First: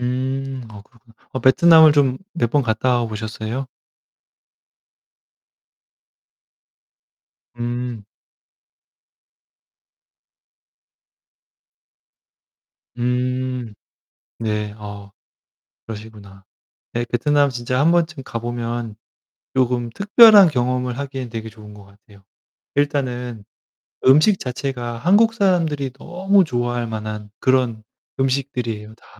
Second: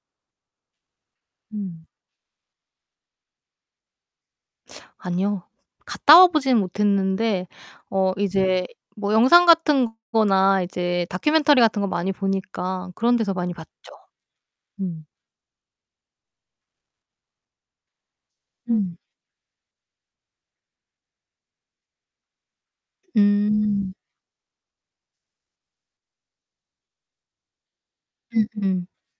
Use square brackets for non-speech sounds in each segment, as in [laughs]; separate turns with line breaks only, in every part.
음 아 그렇구나. 어
음.
베트남을 좀 몇번 갔다와보셨어요?
아니요. 갔다 와 보지는 못했는데
음.
어 이제 뭐 영상같은 거나 이제 다큐멘터리 같은 거 많이 보니까 그런데서 많이 봤죠.
음. 네.
음.
아 그러시구나. 네, 베트남 진짜 한번쯤
음.
가보면 쪼끔 특별한 경험을 하기엔 되게 좋은 것 같아요. 일단은
음.
음식 자체가 한국 사람들이 너무 좋아할 만한 그런
음 음.
음식들이에요. 다.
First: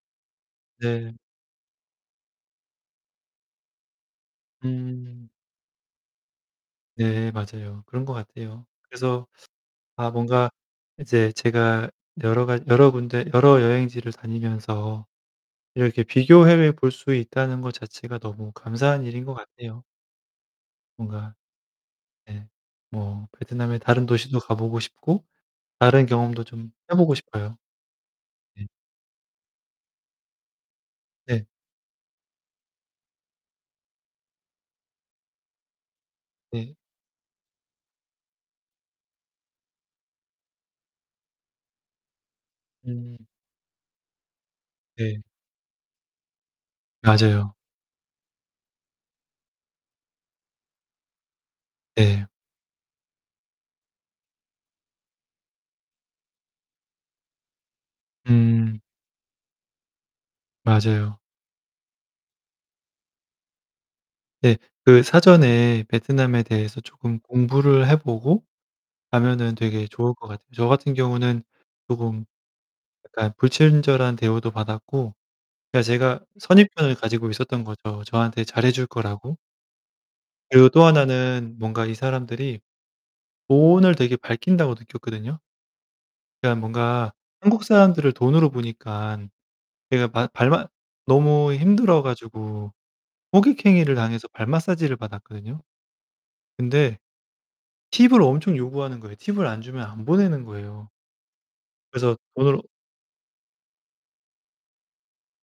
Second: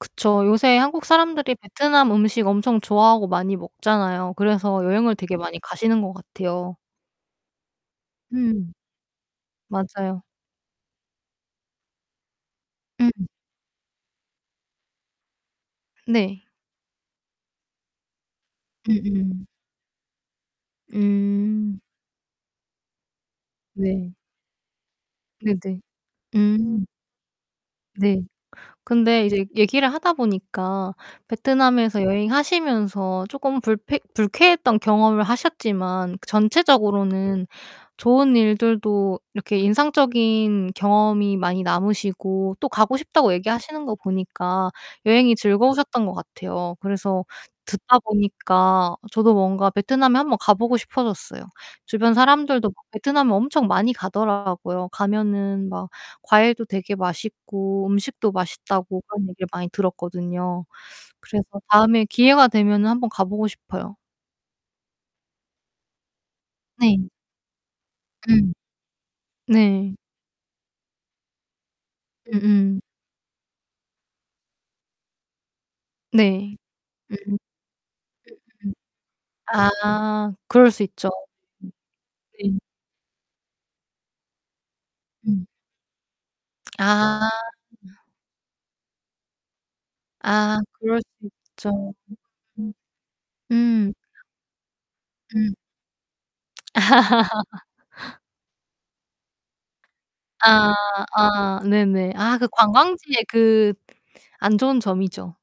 그쵸. 요새 한국
네.
사람들이 베트남 음식 엄청 좋아하고 많이 먹잖아요. 그래서 여행을
음.
되게 많이 가시는 거 같아요.
네, 맞아요. 그런 것 같아요.
음.
그래서 아
맞아요.
뭔가 이제 제가 여러 가 여러
음
군데
음.
여러 여행지를 다니면서 이렇게
네.
비교해 볼 수 있다는 것 자체가 너무 감사한 일인 것
음음.
같아요. 뭔가
음.
네. 뭐 베트남의 다른
네.
도시도 가보고 싶고
네 네.
다른 경험도 좀
음.
해보고 싶어요.
네.
네.
근데 이제 얘기를 하다 보니까
네.
베트남에서 여행하시면서 조금 불패 불쾌했던 경험을 하셨지만
네.
전체적으로는 좋은 일들도 이렇게 인상적인 경험이 많이 남으시고 또 가고
음.
싶다고 얘기하시는 거 보니까
네.
여행이 즐거우셨던 것 같아요. 그래서
맞아요.
듣다 보니까 저도 뭔가 베트남에 한번 가보고 싶어졌어요. 주변
네.
사람들도 [unintelligible] 베트남에 엄청 많이 가더라고요. 가면은 막 과일도 되게 맛있고 음식도
음.
맛있다고 그런 얘기를 많이 들었거든요.
맞아요.
그래서 다음에 기회가 되면은 한번 가보고 싶어요.
네. 그 사전에 베트남에 대해서
네.
조금 공부를 해보고
음.
가면은 되게
네.
좋을 것 같아요. 저 같은 경우는 조금
음음.
약간 불친절한 대우도 받았고 그니까 제가
네.
선입견을 가지고
음음.
있었던 거죠. 저한테
음 음.
잘해줄 거라고.
아,
그리고
그럴 수
또
있죠.
하나는 뭔가 이
네.
사람들이 돈을 되게 밝힌다고 느꼈거든요.
음.
그냥 뭔가
아.
한국 사람들을 돈으로 보니까 그냥 발
아
발맛
그럴 수
너무
있죠.
힘들어 가지고.
[unintelligible] 음.
호객행위를 당해서 발 마사지를
음.
받았거든요. 근데
[laughs]
팁을 엄청 요구하는 거예요. 팁을 안 주면 안 보내는
아,
거예요.
아, 네네.
그래서
아, 그
돈을
관광지에 그 안 좋은 점이죠.